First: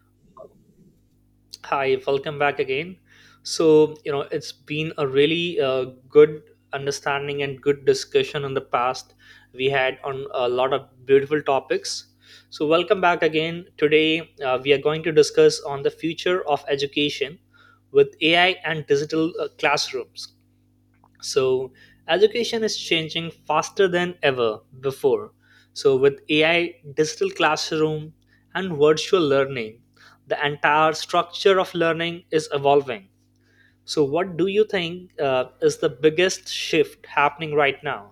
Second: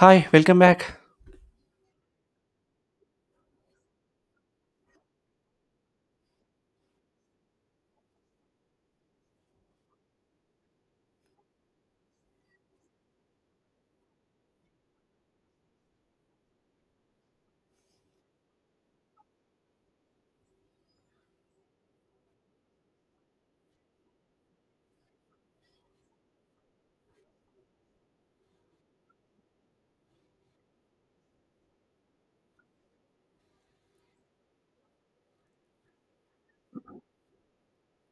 Hi, welcome back. Hi, welcome back again. So, you know, it's been a really good understanding and good discussion in the past we had on a lot of beautiful topics. So, welcome back again. Today, we are going to discuss on the future of education with AI and digital classrooms. So, education is changing faster than ever before. So, with AI, digital classroom, and virtual learning, the entire structure of learning is evolving. So, what do you think is the biggest shift happening right now?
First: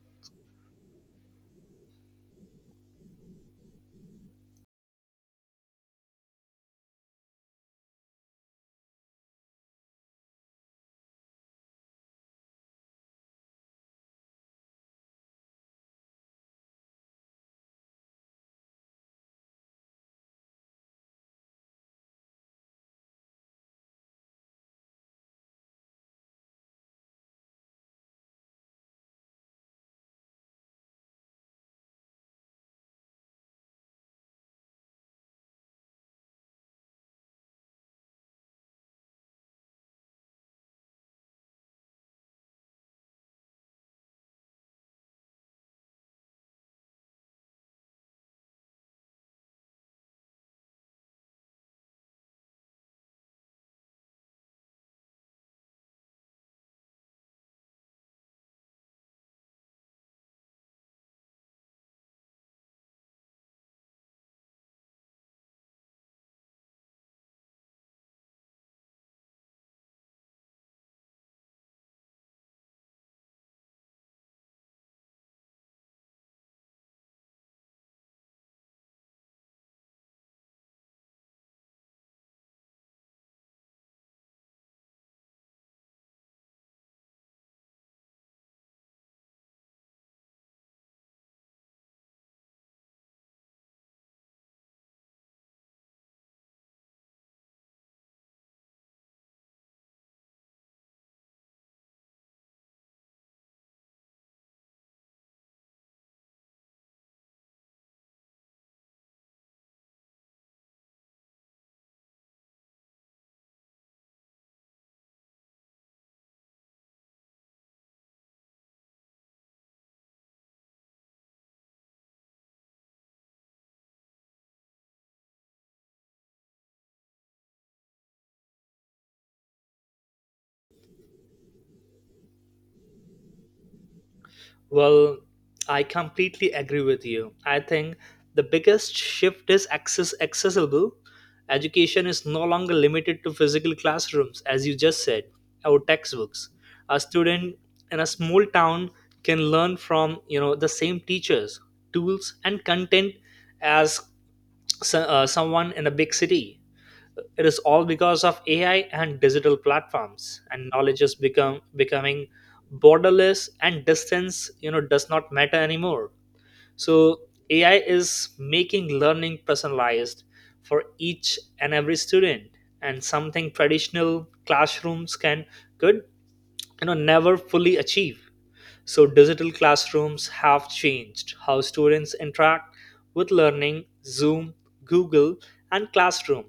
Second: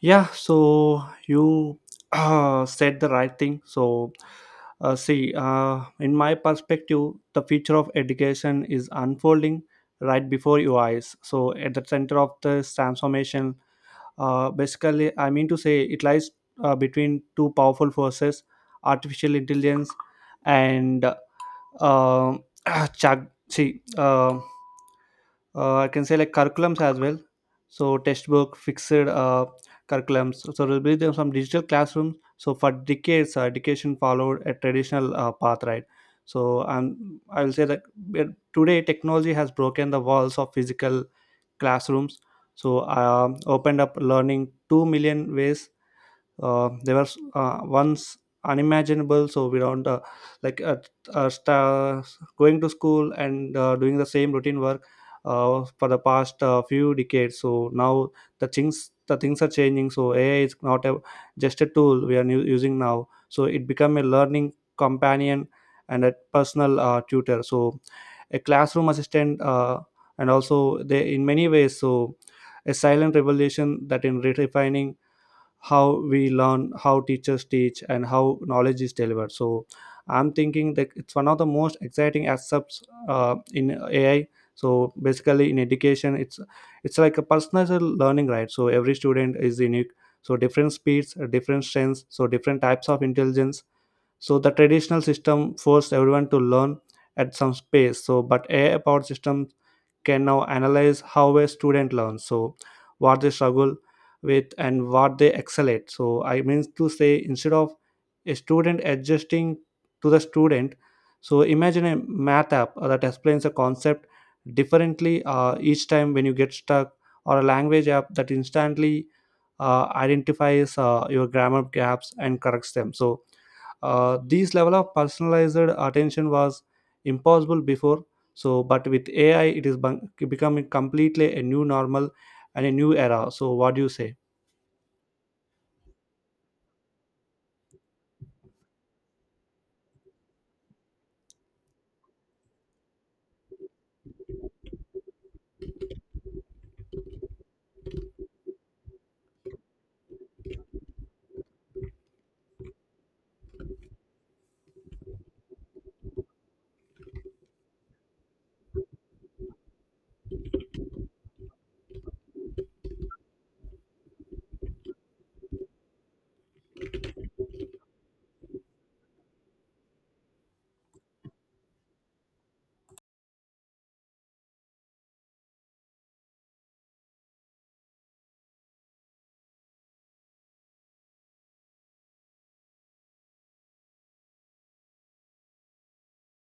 Yeah, so you said the right thing. So, see, in my perspective, the future of education is unfolding right before your eyes. So, at the center of this transformation, basically, I mean to say it lies between two powerful forces, artificial intelligence and See, I can say like curriculums as well. So, textbook fixed curriculums. So there will be there some digital classrooms. So for decades, education followed a traditional path, right? So I will say that uh, today technology has broken the walls of physical classrooms. So opened up learning 2 million ways they were once unimaginable, so we don't like sta going to school and doing the same routine work for the past few decades. So now the things are changing. So AI is not just a tool we are using now, so it become a learning companion and a personal tutor, so a classroom assistant, and also they in many ways, so a silent revolution that in redefining how we learn, how teachers teach, and how knowledge is delivered. So I'm thinking that it's one of the most exciting aspects in AI. So basically in education, it's like a personalized learning, right? So every student is unique, so different speeds, different strengths, so different types of intelligence. So the traditional system forced everyone to learn at some space, so but AI powered system can now analyze how a student learns, so what they struggle with and what they excel at. So I mean to say, instead of a student adjusting to the student, so imagine a math app that explains a concept differently each time when you get stuck, or a language app that instantly identifies your grammar gaps and corrects them. So this level of personalized attention was impossible before, so but with AI it is becoming completely a new normal and a new era. So what do you say? Well, I completely agree with you. I think the biggest shift is access accessible. Education is no longer limited to physical classrooms, as you just said, or textbooks. A student in a small town can learn from, you know, the same teachers, tools, and content as so, someone in a big city. It is all because of AI and digital platforms, and knowledge is become becoming borderless, and distance, you know, does not matter anymore. So AI is making learning personalized for each and every student, and something traditional classrooms can could, you know, never fully achieve. So digital classrooms have changed how students interact with learning. Zoom, Google, and Classroom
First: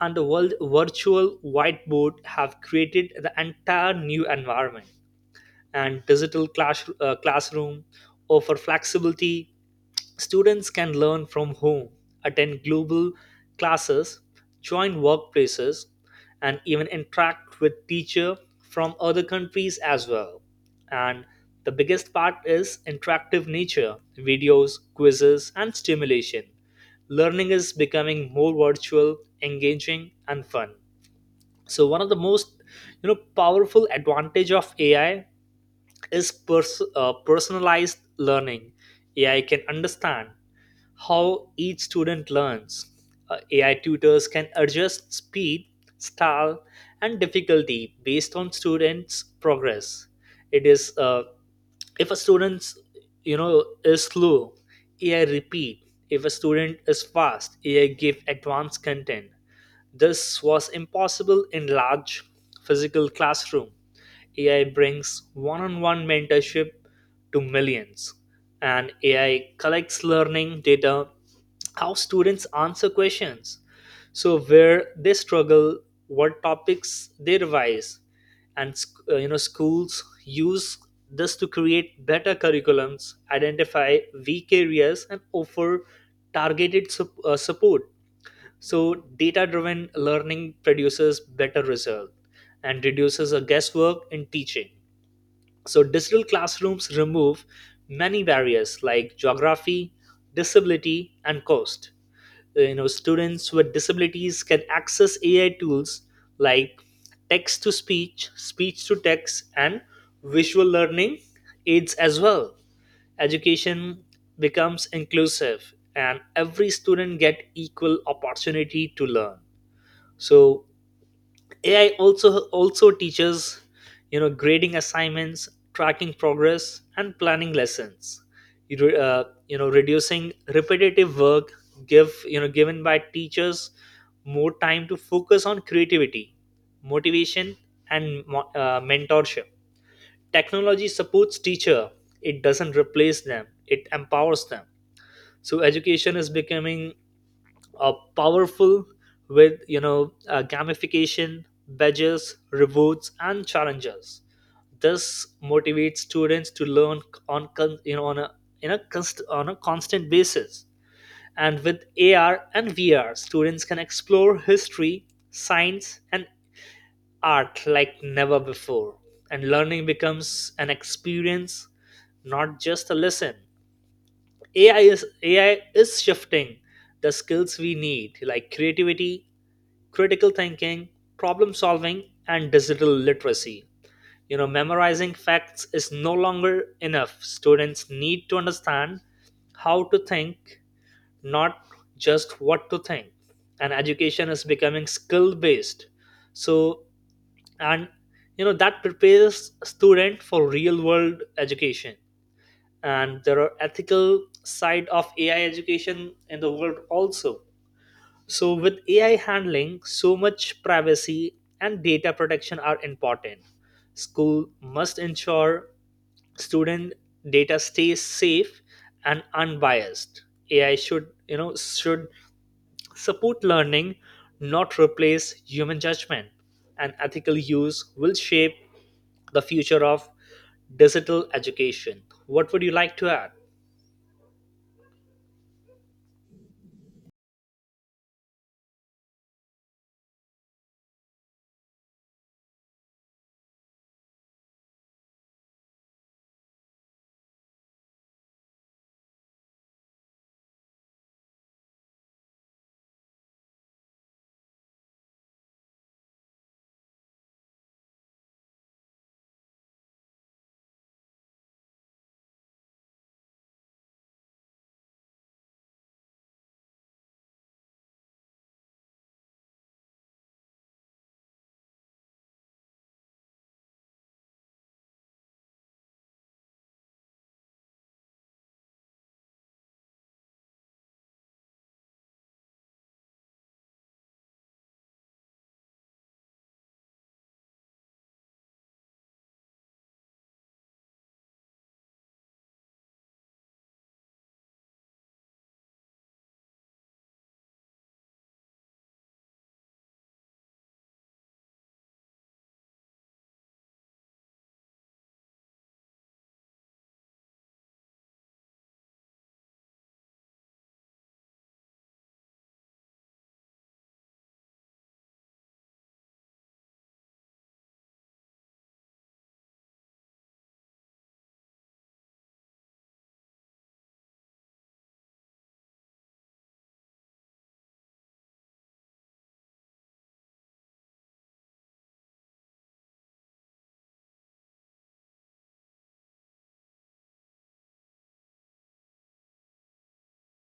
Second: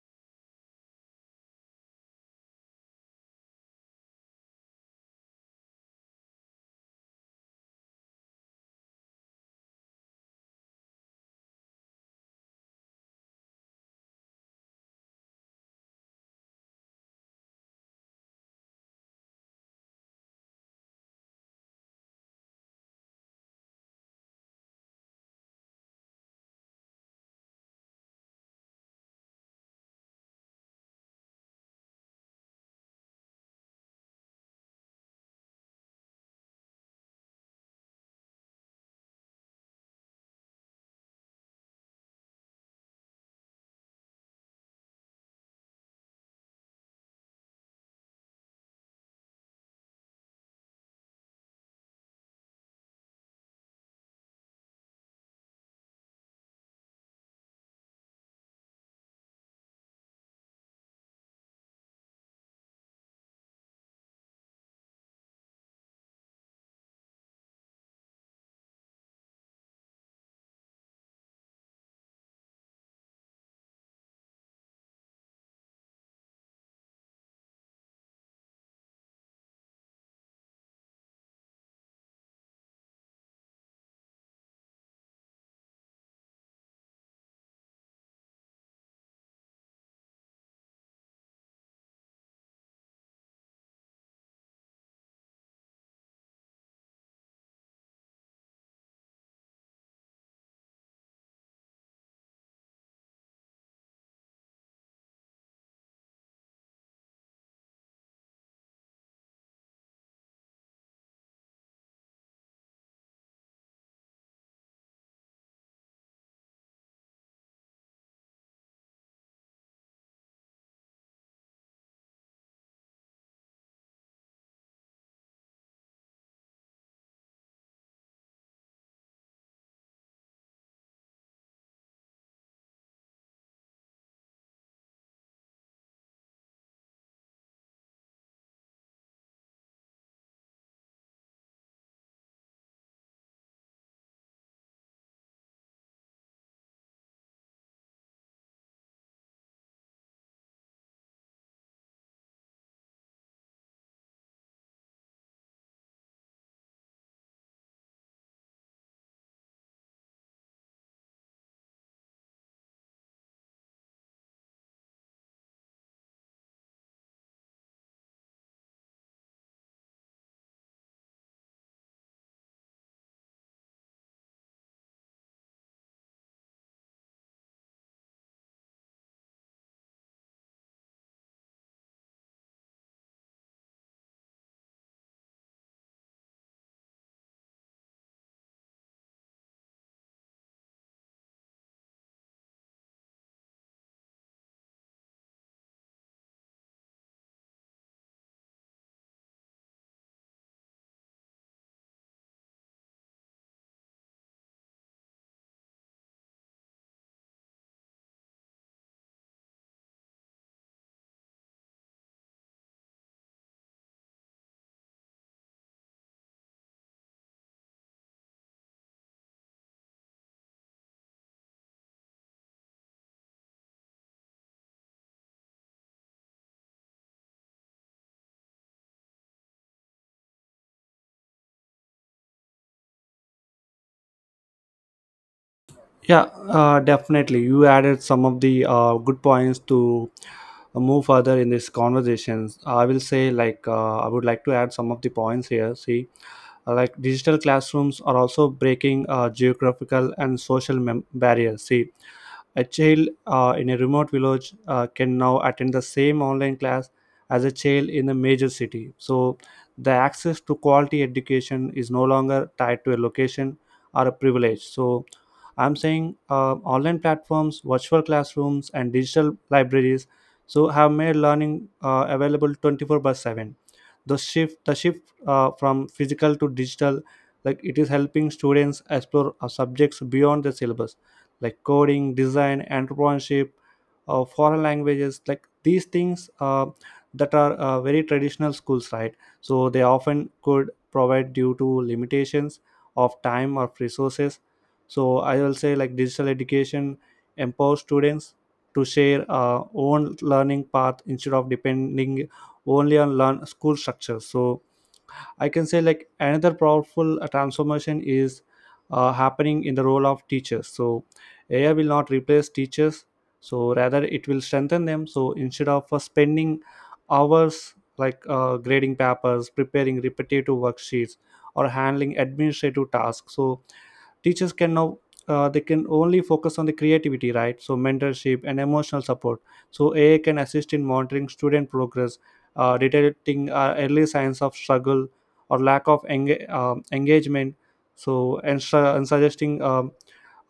and the world virtual whiteboard have created the entire new environment, and digital classroom offer flexibility. Students can learn from home, attend global classes, join workplaces, and even interact with teachers from other countries as well. And the biggest part is interactive nature, videos, quizzes, and stimulation. Learning is becoming more virtual, engaging, and fun. So one of the most, you know, powerful advantage of AI is personalized learning. AI can understand how each student learns. AI tutors can adjust speed, style, and difficulty based on students' progress. It is if a student, you know, is slow, AI repeat. If a student is fast, AI give advanced content. This was impossible in large physical classroom. AI brings one-on-one mentorship to millions, and AI collects learning data, how students answer questions, so where they struggle, what topics they revise, and you know, schools use this to create better curriculums, identify weak areas, and offer targeted support. So, data driven learning produces better result and reduces a guesswork in teaching. So, digital classrooms remove many barriers like geography, disability, and cost. You know, students with disabilities can access AI tools like text to speech, speech to text, and visual learning aids as well. Education becomes inclusive and every student get equal opportunity to learn. So AI also also teaches, you know, grading assignments, tracking progress, and planning lessons, you know, reducing repetitive work, give, you know, given by teachers more time to focus on creativity, motivation, and mentorship. Technology supports teacher, it doesn't replace them, it empowers them. So education is becoming powerful with, you know, gamification, badges, rewards, and challenges. This motivates students to learn you know, on a constant basis. And with AR and VR, students can explore history, science, and art like never before, and learning becomes an experience, not just a lesson. AI is shifting the skills we need, like creativity, critical thinking, problem solving, and digital literacy. You know, memorizing facts is no longer enough. Students need to understand how to think, not just what to think. And education is becoming skill based. So, and you know, that prepares student for real world education. And there are ethical side of AI education in the world also. So, with AI handling so much, privacy and data protection are important. School must ensure student data stays safe and unbiased. AI should, you know, should support learning, not replace human judgment. And ethical use will shape the future of digital education. What would you like to add? Yeah, definitely. You added some of the good points to move further in this conversations. I will say, like, I would like to add some of the points here. See, like, digital classrooms are also breaking geographical and social barriers. See, a child in a remote village can now attend the same online class as a child in a major city. So, the access to quality education is no longer tied to a location or a privilege. So, I'm saying, online platforms, virtual classrooms, and digital libraries so have made learning available 24/7. The shift from physical to digital, like, it is helping students explore subjects beyond the syllabus, like coding, design, entrepreneurship, foreign languages, like these things that are very traditional schools, right, so they often could provide due to limitations of time or resources. So I will say like digital education empowers students to share own learning path instead of depending only on learn school structure. So I can say like another powerful transformation is happening in the role of teachers. So AI will not replace teachers, so rather it will strengthen them. So instead of spending hours like grading papers, preparing repetitive worksheets, or handling administrative tasks, so teachers can now, they can only focus on the creativity, right? So mentorship and emotional support. So AI can assist in monitoring student progress, detecting early signs of struggle or lack of engagement, so and suggesting um,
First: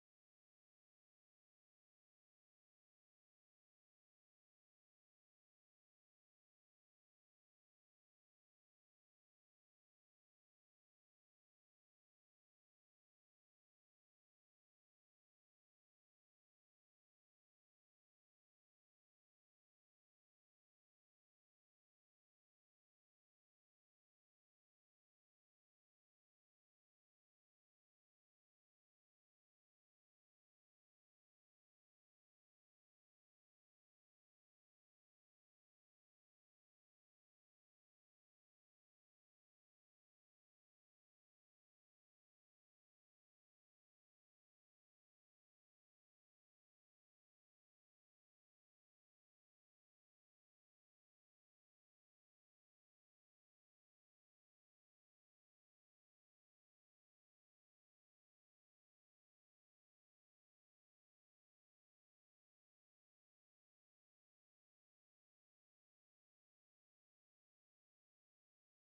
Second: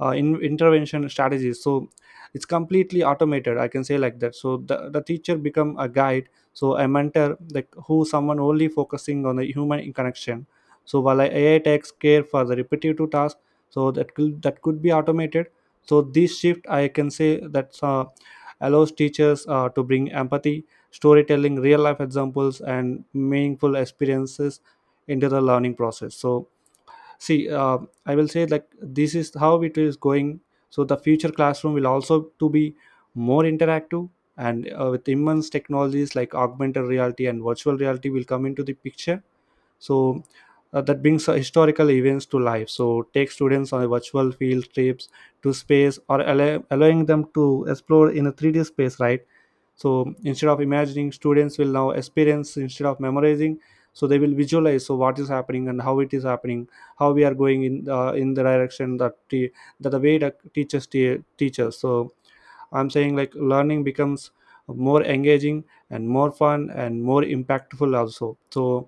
uh, in- intervention strategies. So it's completely automated, I can say like that. So the teacher become a guide, so a mentor, like who someone only focusing on the human connection, so while a AI takes care for the repetitive task, so that could be automated. So this shift I can say that allows teachers to bring empathy, storytelling, real life examples, and meaningful experiences into the learning process. So see, I will say like this is how it is going, so the future classroom will also to be more interactive, and with immense technologies like augmented reality and virtual reality will come into the picture. So that brings historical events to life, so take students on a virtual field trips to space, or allowing them to explore in a 3D space, right? So instead of imagining, students will now experience instead of memorizing. So they will visualize, so what is happening and how it is happening, how we are going in the direction that the way that teachers teach us. So I'm saying like learning becomes more engaging and more fun and more impactful also. So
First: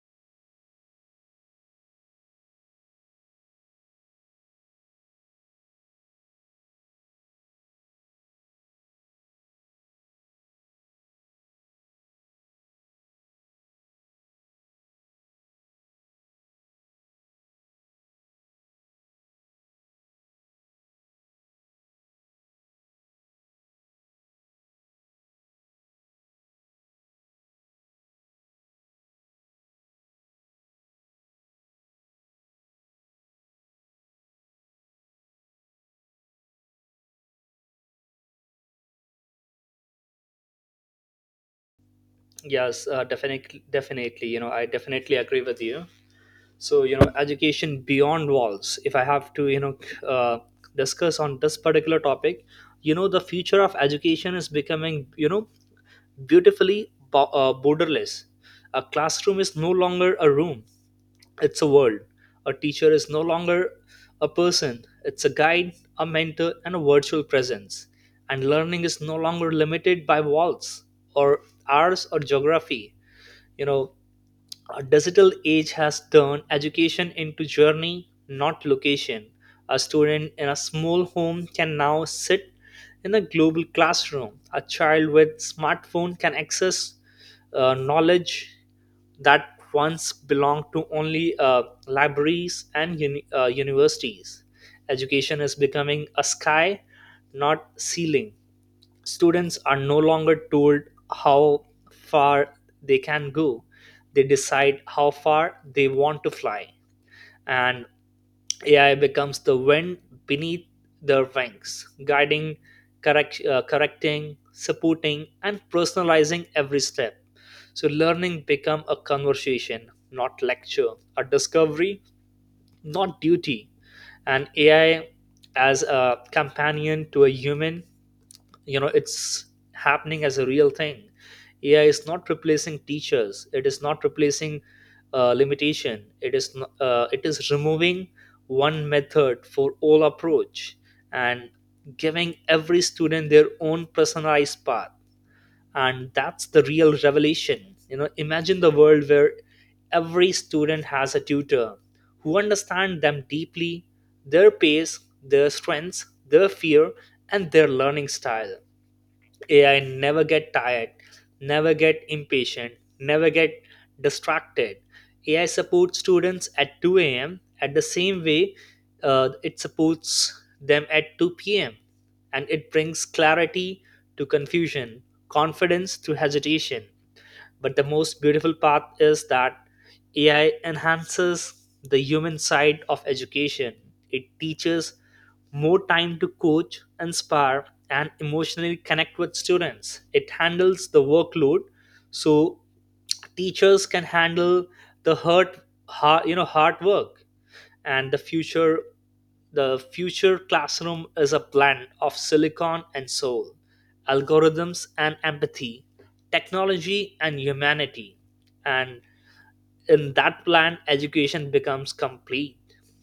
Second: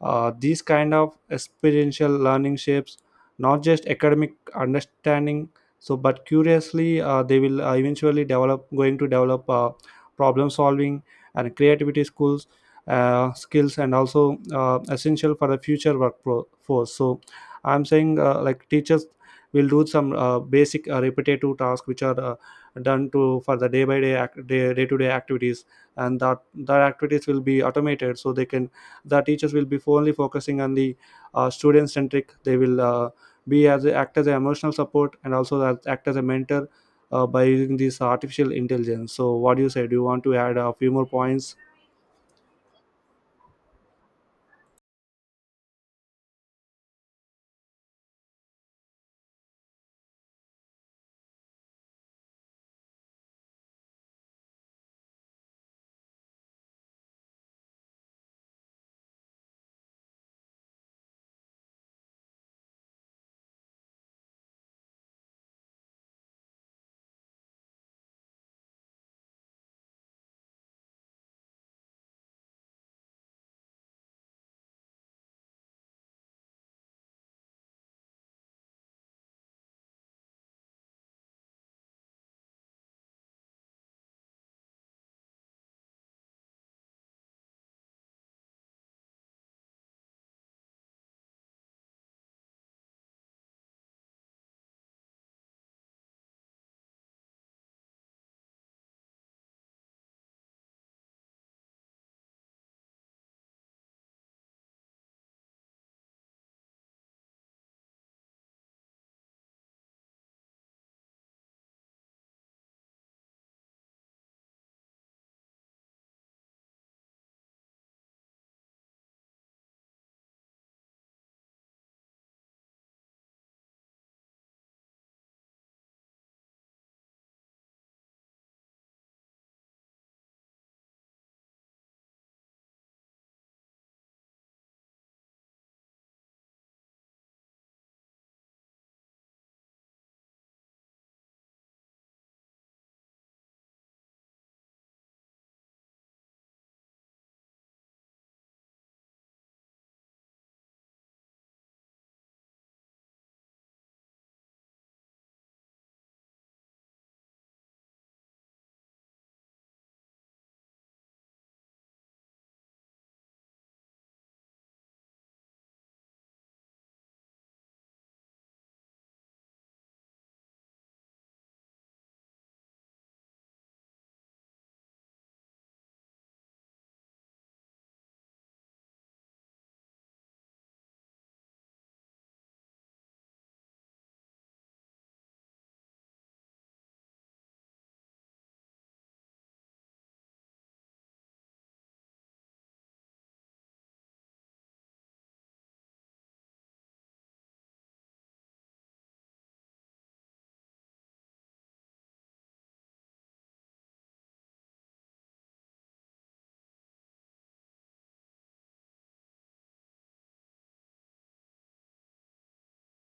these kind of experiential learning shapes not just academic understanding, so but curiously, they will eventually develop going to develop problem solving and creativity skills, and also essential for the future workforce. So I'm saying like teachers will do some basic repetitive tasks which are done to for the day to day activities, and that activities will be automated, so they can, the teachers will be only focusing on the student centric, they will be as act as an emotional support, and also act as a mentor by using this artificial intelligence. So what do you say? Do you want to add a few more points? Yes, definitely. You know, I definitely agree with you. So, you know, education beyond walls. If I have to, you know, uh, discuss on this particular topic, you know, the future of education is becoming, you know, beautifully borderless. A classroom is no longer a room, it's a world. A teacher is no longer a person, it's a guide, a mentor, and a virtual presence. And learning is no longer limited by walls or hours or geography. You know, a digital age has turned education into journey, not location. A student in a small home can now sit in a global classroom. A child with smartphone can access knowledge that once belonged to only libraries and universities. Education is becoming a sky, not ceiling. Students are no longer told how far they can go, they decide how far they want to fly, and AI becomes the wind beneath their wings, guiding, correcting, supporting, and personalizing every step. So learning become a conversation, not lecture, a discovery, not duty, and AI as a companion to a human. You know, it's happening as a real thing. AI is not replacing teachers, it is not replacing limitation it is n- it is removing one method for all approach and giving every student their own personalized path. And that's the real revelation. You know, imagine the world where every student has a tutor who understands them deeply, their pace, their strengths, their fear, and their learning style. AI never get tired, never get impatient, never get distracted. AI supports students at 2 a.m. at the same way it supports them at 2 p.m., and it brings clarity to confusion, confidence to hesitation. But the most beautiful part is that AI enhances the human side of education. It teaches more time to coach, inspire, and emotionally connect with students. It handles the workload, so teachers can handle the you know, hard work. And the future classroom is a blend of silicon and soul, algorithms and empathy, technology and humanity. And in that blend, education becomes complete.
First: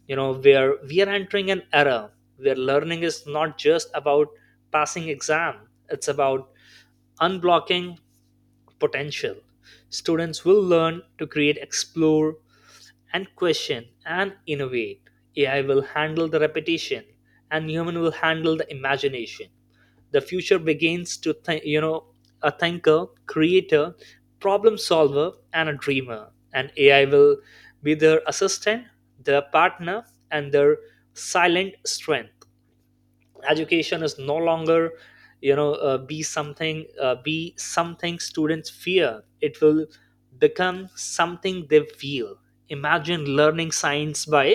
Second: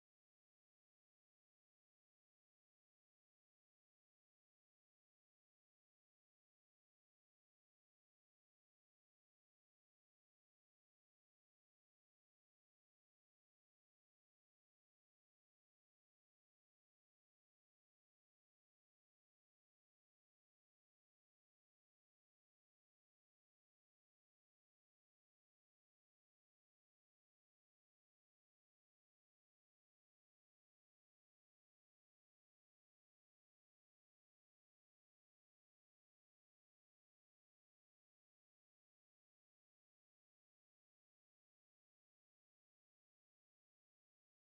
You know, where we are entering an era where learning is not just about passing exam, it's about unblocking potential. Students will learn to create, explore, and question and innovate. AI will handle the repetition and human will handle the imagination. The future begins to think, you know, a thinker, creator, problem solver, and a dreamer. And AI will be their assistant, their partner, and their silent strength. Education is no longer, you know, be something students fear, it will become something they feel. Imagine learning science by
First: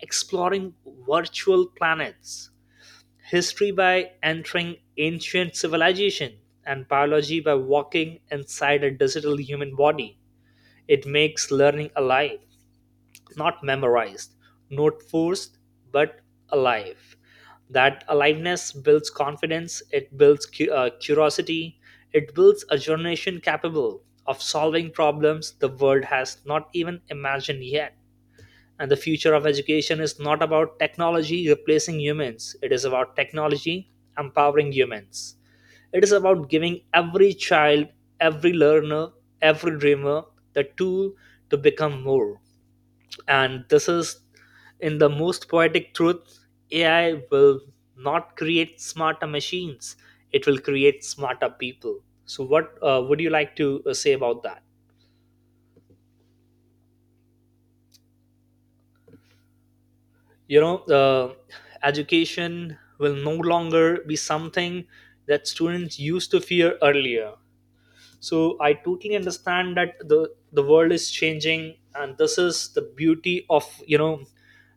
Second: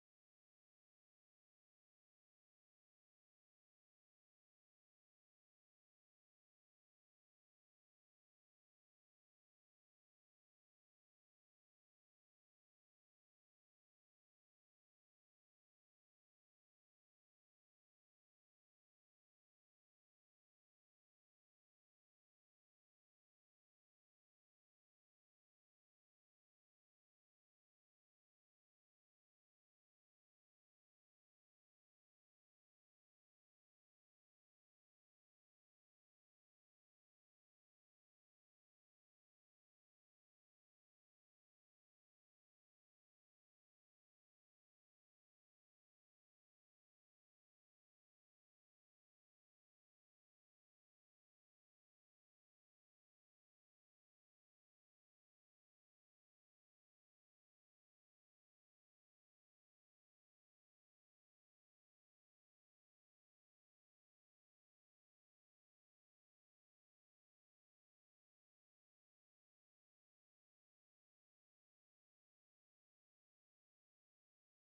exploring virtual planets, history by entering ancient civilization, and biology by walking inside a digital human body. It makes learning alive, not memorized, not forced, but alive. That aliveness builds confidence, it builds curiosity, it builds a generation capable of solving problems the world has not even imagined yet. And the future of education is not about technology replacing humans, it is about technology empowering humans. It is about giving every child, every learner, every dreamer the tool to become more. And this is, in the most poetic truth, AI will not create smarter machines, it will create smarter people. So what would you like to say about that? You know, education will no longer be something that students used to fear earlier. So I totally understand that the world is changing, and this is the beauty of, you know,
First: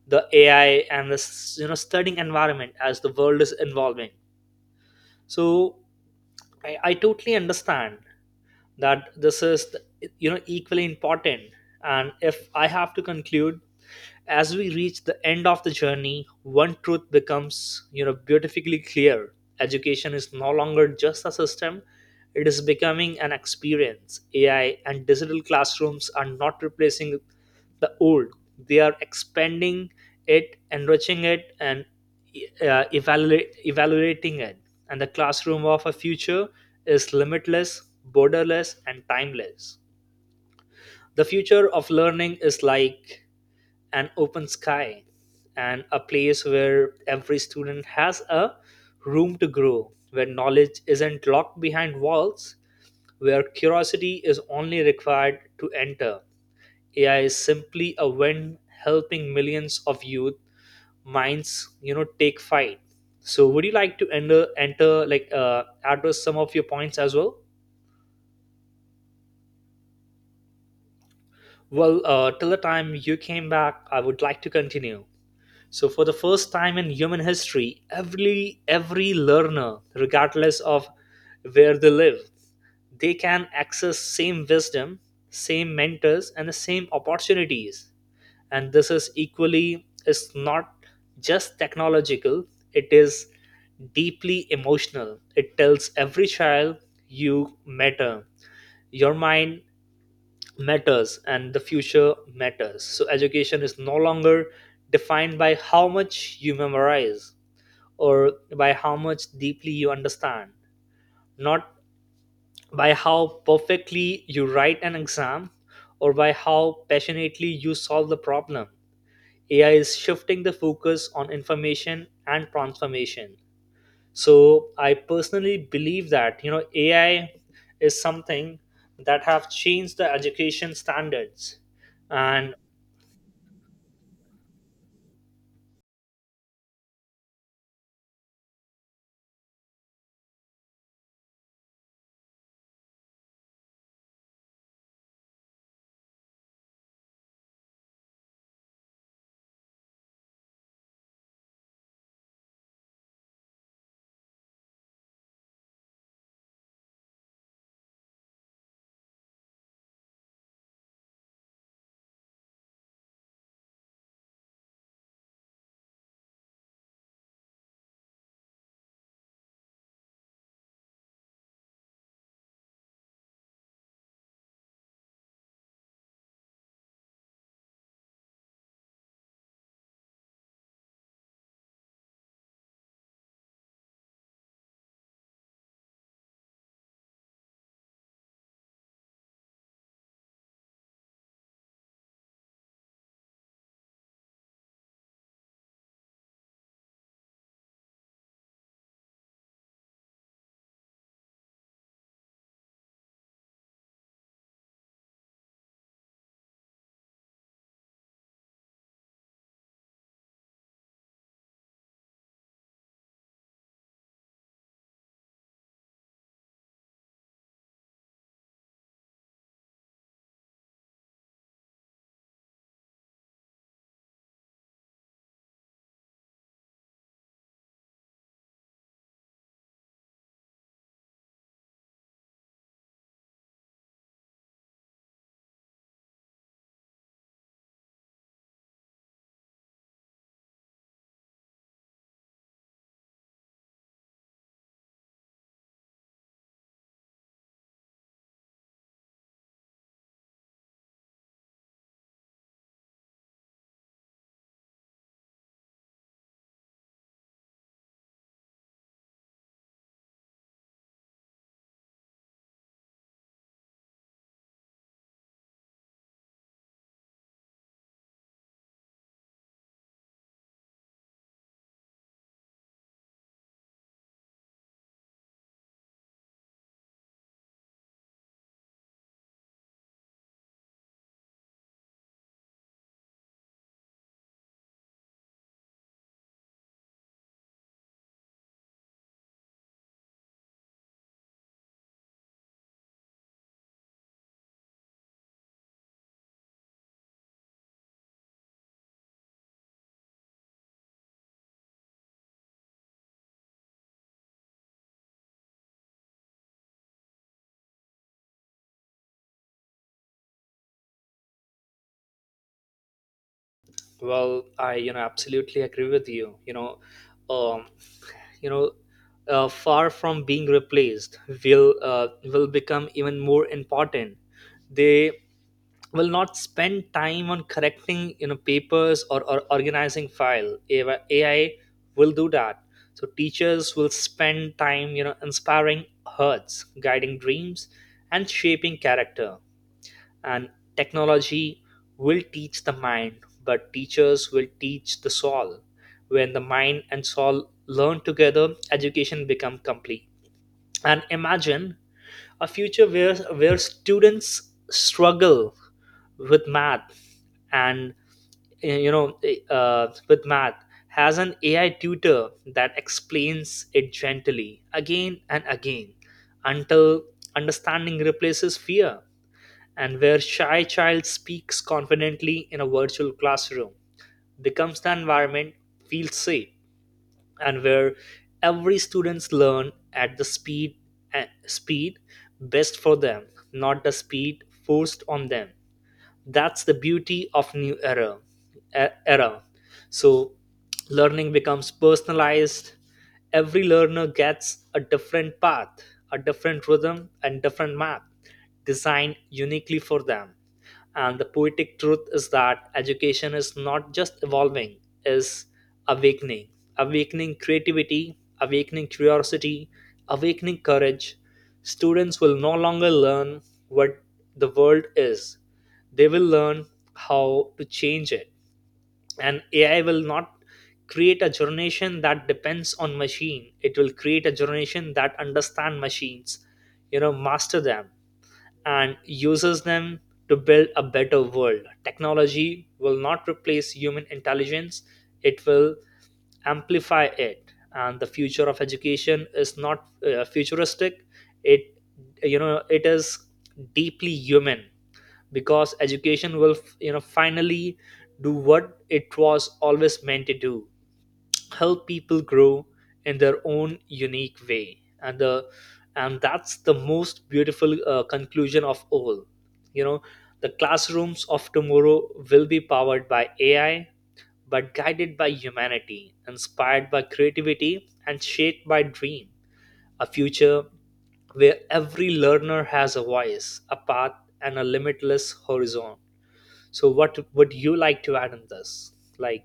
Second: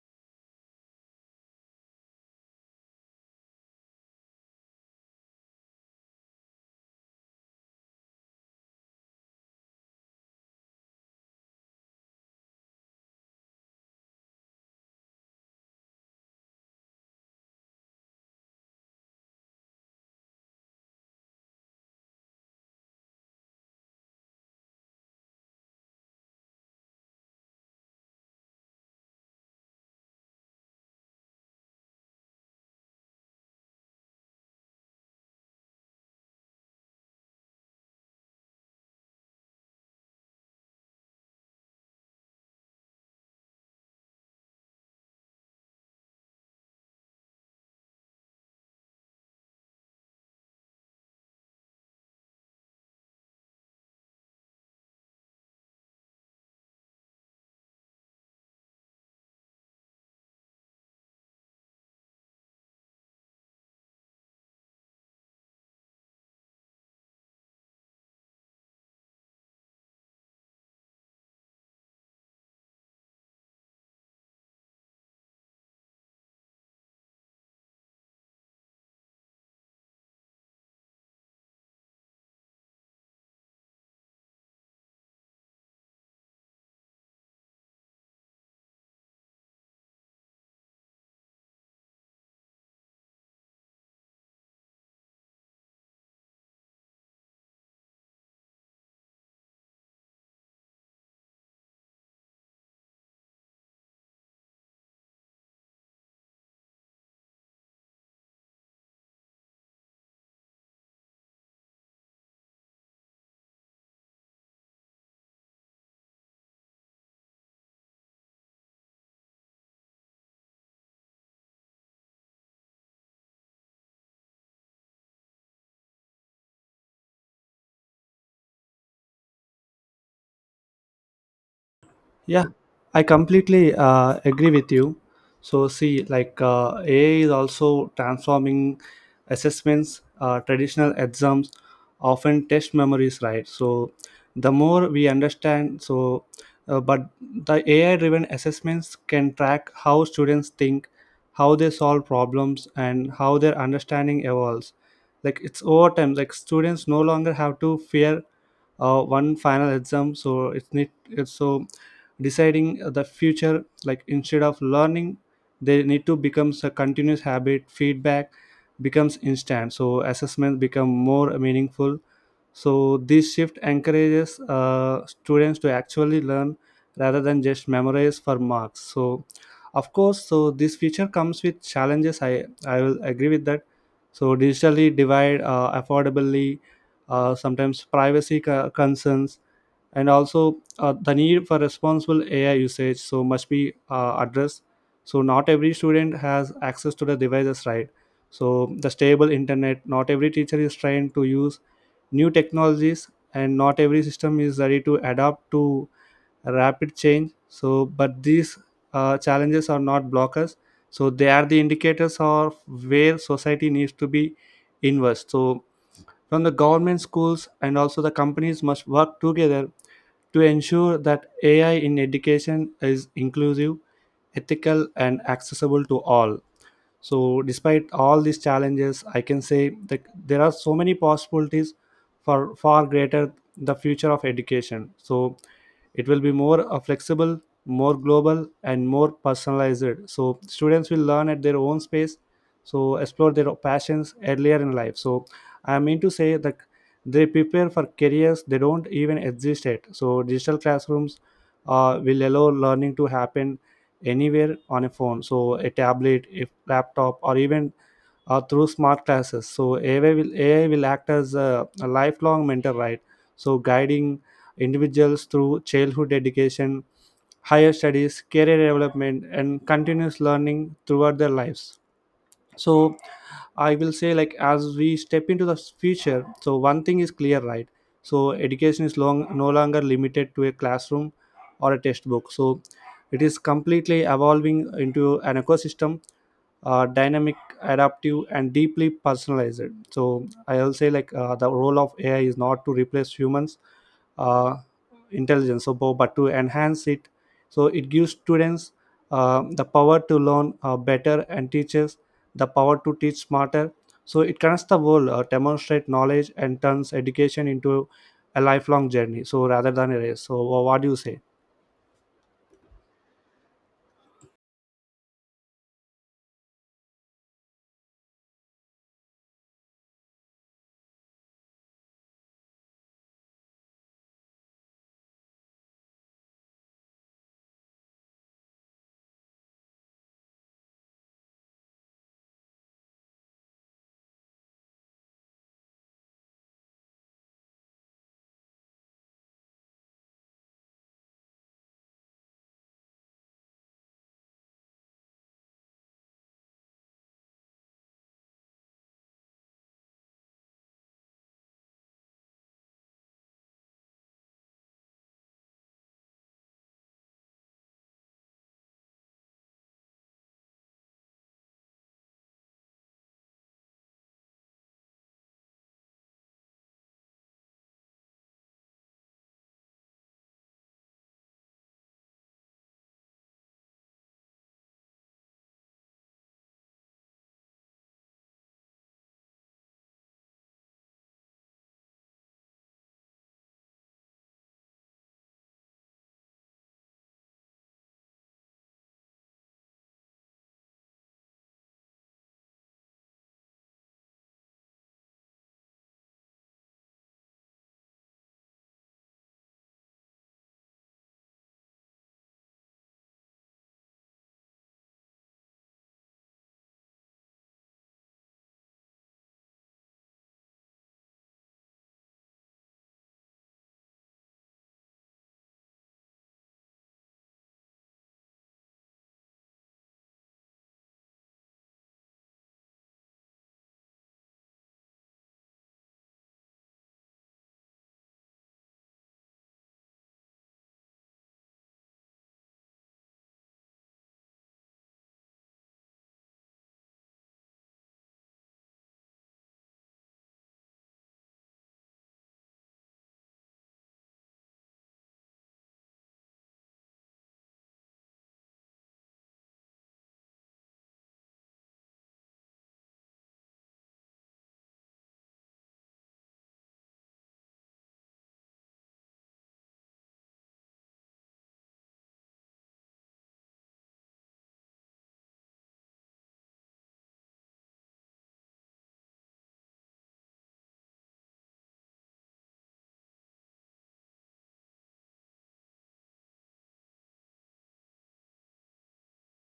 the AI and this, you know, studying environment, as the world is evolving. So I totally understand that this is, you know, equally important. And if I have to conclude, as we reach the end of the journey, one truth becomes, you know, beautifully clear. Education is no longer just a system, it is becoming an experience. AI and digital classrooms are not replacing the old. They are expanding it, enriching it, and evaluating it. And the classroom of a future is limitless, borderless, and timeless. The future of learning is like an open sky and a place where every student has a room to grow, where knowledge isn't locked behind walls, where curiosity is only required to enter. AI is simply a wind helping millions of youth minds, you know, take flight. So, would you like to enter like address some of your points as well? Well, till the time you came back, I would like to continue. So for the first time in human history, every learner, regardless of where they live, they can access same wisdom, same mentors, and the same opportunities. And this is equally is not just technological, it is deeply emotional. It tells every child you matter. Your mind matters and the future matters. So education is no longer defined by how much you memorize or by how much deeply you understand, not by how perfectly you write an exam or by how passionately you solve the problem. AI is shifting the focus on information and transformation. So I personally believe that AI is something that have changed the education standards Yeah, and. I completely agree with you. So, see, like AI is also transforming assessments. Traditional exams often test memories, right? So, the more we understand, so, but the AI driven assessments can track how students think, how they solve problems, and how their understanding evolves. Like, it's over time, like, students no longer have to fear one final exam, so it's need it's so deciding the future, like, instead of learning they need to becomes a continuous habit. Feedback becomes instant, so assessments become more meaningful. So this shift encourages students to actually learn rather than just memorize for marks. So of course, so this feature comes with challenges. I will agree with that. So digitally divide, affordably, sometimes privacy concerns, and also the need for responsible AI usage. So must be addressed. So not every student has access to the devices, right? So the stable internet. Not every teacher is trained to use new technologies, and not every system is ready to adapt to rapid change. So but these challenges are not blockers, so they are the indicators of where society needs to be invest. So from the government, schools, and also the companies must work together to ensure that AI in education is inclusive, ethical, and accessible to all. So despite all these challenges, I can say that there are so many possibilities for far greater the future of education. So it will be more flexible, more global, and more personalized. So students will learn at their own space, so explore their passions earlier in life. So I mean to say that they prepare for careers they don't even exist yet. So digital classrooms will allow learning to happen anywhere on a phone, so a tablet, a laptop, or even or through smart classes. So AI will act as a lifelong mentor, right? So guiding individuals through childhood education, higher studies, career development, and continuous learning throughout their lives. So I will say like as we step into the future, so one thing is clear, right? So education is long no longer limited to a classroom or a textbook. So it is completely evolving into an ecosystem, dynamic, adaptive, and deeply personalized. So I'll say like the role of AI is not to replace humans uh, intelligence, so but to enhance it. So it gives students the power to learn better, and teachers the power to teach smarter. So it connects the world, demonstrate knowledge, and turns education into a lifelong journey, so rather than a race. So what do you say? Well, I absolutely agree with you. Um, you know, Far from being replaced, will become even more important. They will not spend time on correcting papers or organizing file AI will do that. So teachers will spend time inspiring hearts, guiding dreams, and shaping character. And technology will teach the mind, but teachers will teach the soul. When the mind and soul learn together, education become complete. And imagine a future where students struggle with math and with math, has an AI tutor that explains it gently again and again until understanding replaces fear. And where shy child speaks confidently in a virtual classroom, becomes the environment, feels safe. And where every students learn at the speed speed best for them, not the speed forced on them. That's the beauty of new era, era. So learning becomes personalized. Every learner gets a different path, a different rhythm, and different map designed uniquely for them. And the poetic truth is that education is not just evolving, is awakening. Awakening creativity, awakening curiosity, awakening courage. Students will no longer learn what the world is, they will learn how to change it. And AI will not create a generation that depends on machine, it will create a generation that understand machines, master them, and uses them to build a better world. Technology will not replace human intelligence, it will amplify it. And the future of education is not futuristic, it you know it is deeply human. Because education will finally do what it was always meant to do: help people grow in their own unique way. And that's the most beautiful conclusion of all. you know the classrooms of tomorrow will be powered by AI, but guided by humanity, inspired by creativity, and shaped by dream. A future where every learner has a voice, a path, and a limitless horizon. So, what would you like to add on this? Like,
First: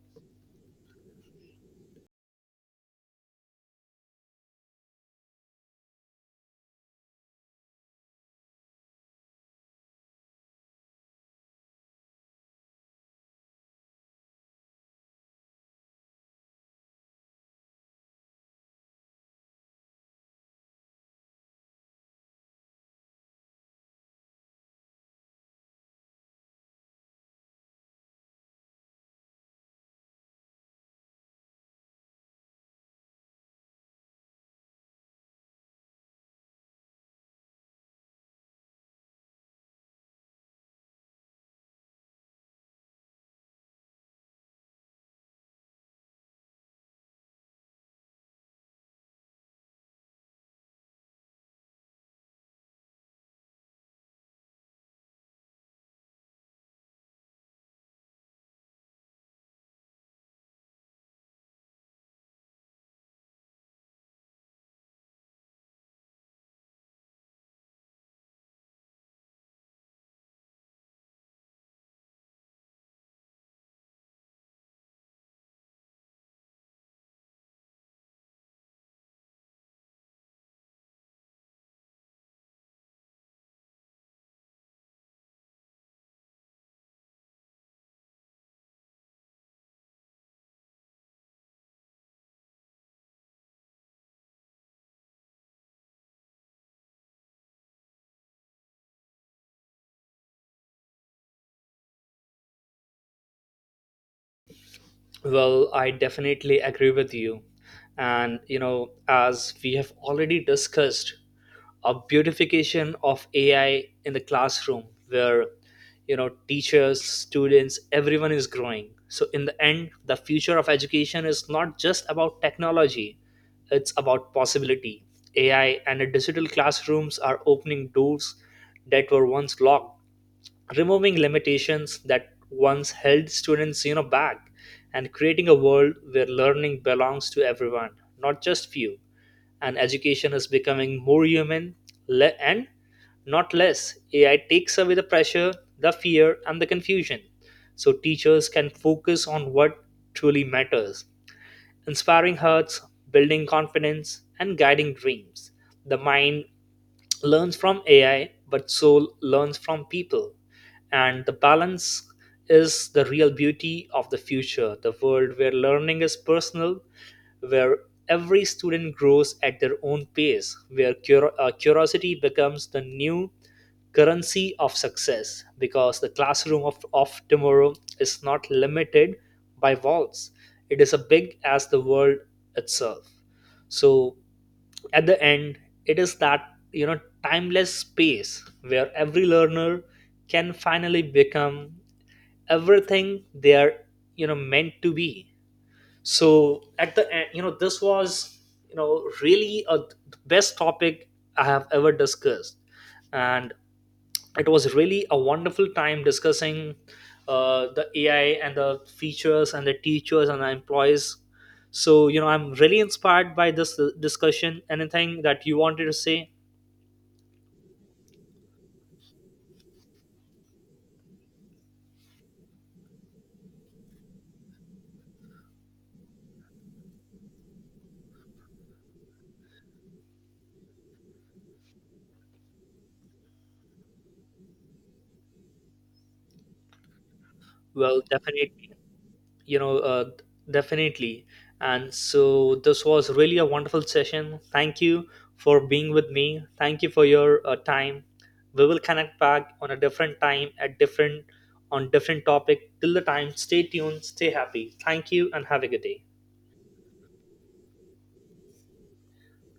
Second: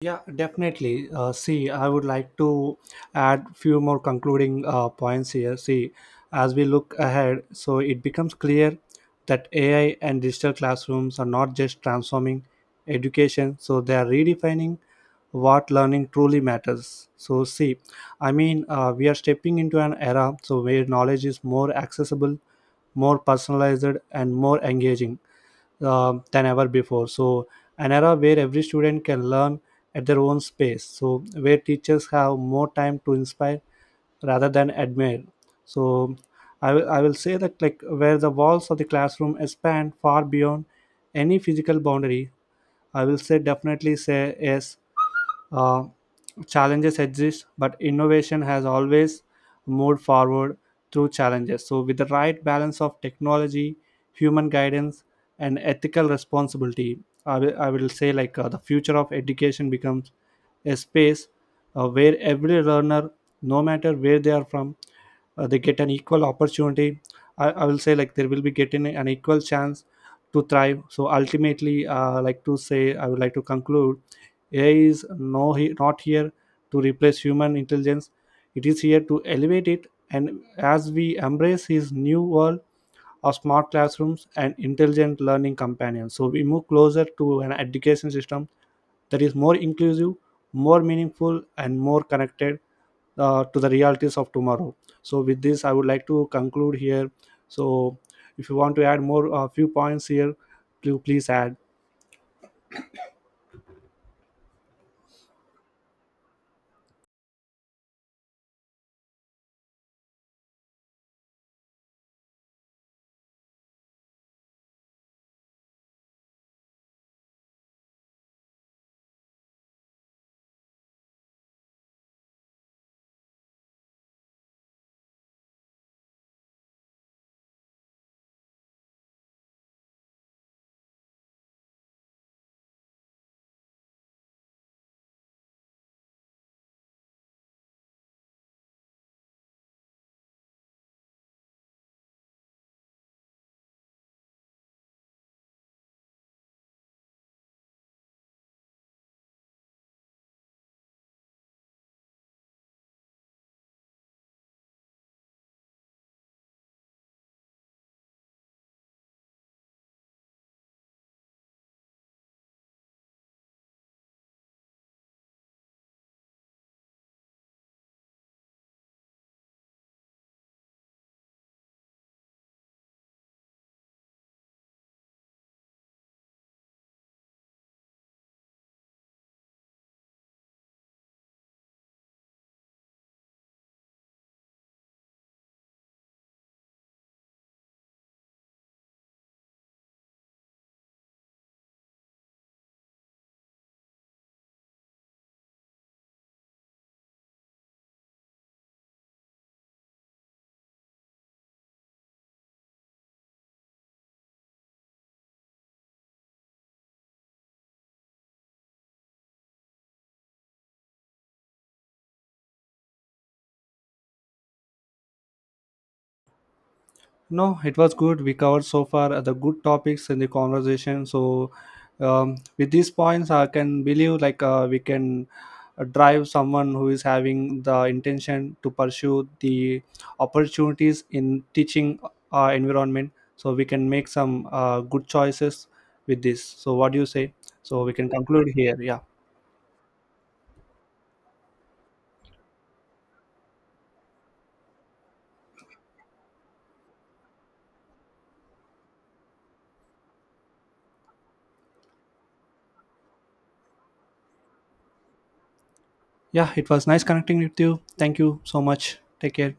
Yeah, definitely. See, I would like to add few more concluding points here. See, as we look ahead, so it becomes clear that AI and digital classrooms are not just transforming education, so they are redefining what learning truly matters. So, see, I mean, we are stepping into an era so where knowledge is more accessible, more personalized, and more engaging than ever before. So, an era where every student can learn at their own space. So, where teachers have more time to inspire rather than admire. So, I will say that like where the walls of the classroom expand far beyond any physical boundary. I will say definitely say yes, uh, challenges exist, but innovation has always moved forward through challenges. So, with the right balance of technology, human guidance, and ethical responsibility, I will say like the future of education becomes a space where every learner, no matter where they are from, they get an equal opportunity. I will say like there will be getting an equal chance to thrive. So ultimately like to say, I would like to conclude AI is not here to replace human intelligence. It is here to elevate it, and as we embrace his new world of smart classrooms and intelligent learning companions, so we move closer to an education system that is more inclusive, more meaningful, and more connected to the realities of tomorrow. So, with this, I would like to conclude here. So, if you want to add more, a few points here, do please add. well, I definitely agree with you. And, you know, as we have already discussed, a beautification of AI in the classroom where, you know, teachers, students, everyone is growing. So, in the end, the future of education is not just about technology, it's about possibility. AI and the digital classrooms are opening doors that were once locked, removing limitations that once held students back, and creating a world where learning belongs to everyone, not just few. And education is becoming more human, and not less. AI takes away the pressure, the fear, and the confusion. So teachers can focus on what truly matters: inspiring hearts, building confidence, and guiding dreams. The mind learns from AI, but soul learns from people. And the balance is the real beauty of the future, the world where learning is personal, where every student grows at their own pace, where curiosity becomes the new currency of success. Because the classroom of tomorrow is not limited by walls. It is as big as the world itself. So at the end, it is that timeless space where every learner can finally become everything they are meant to be. So at the end, this was really a the best topic I have ever discussed. And it was really a wonderful time discussing the AI and the features and the teachers and the employees. So I'm really inspired by this discussion. Anything that you wanted to say? No, it was good. We covered so far the good topics in the conversation. So, with these points, I can believe like we can drive someone who is having the intention to pursue the opportunities in teaching environment. So we can make some good choices with this. So what do you say? So we Well, can conclude definitely. here. Yeah, you know uh, Definitely. And so this was really a wonderful session. Thank you for being with me, thank you for your time. We will connect back on a different time, at different on different topic. Till the time, stay tuned, stay happy, thank you and have a good day. yeah. It was nice connecting with you. Thank you so much. Take care.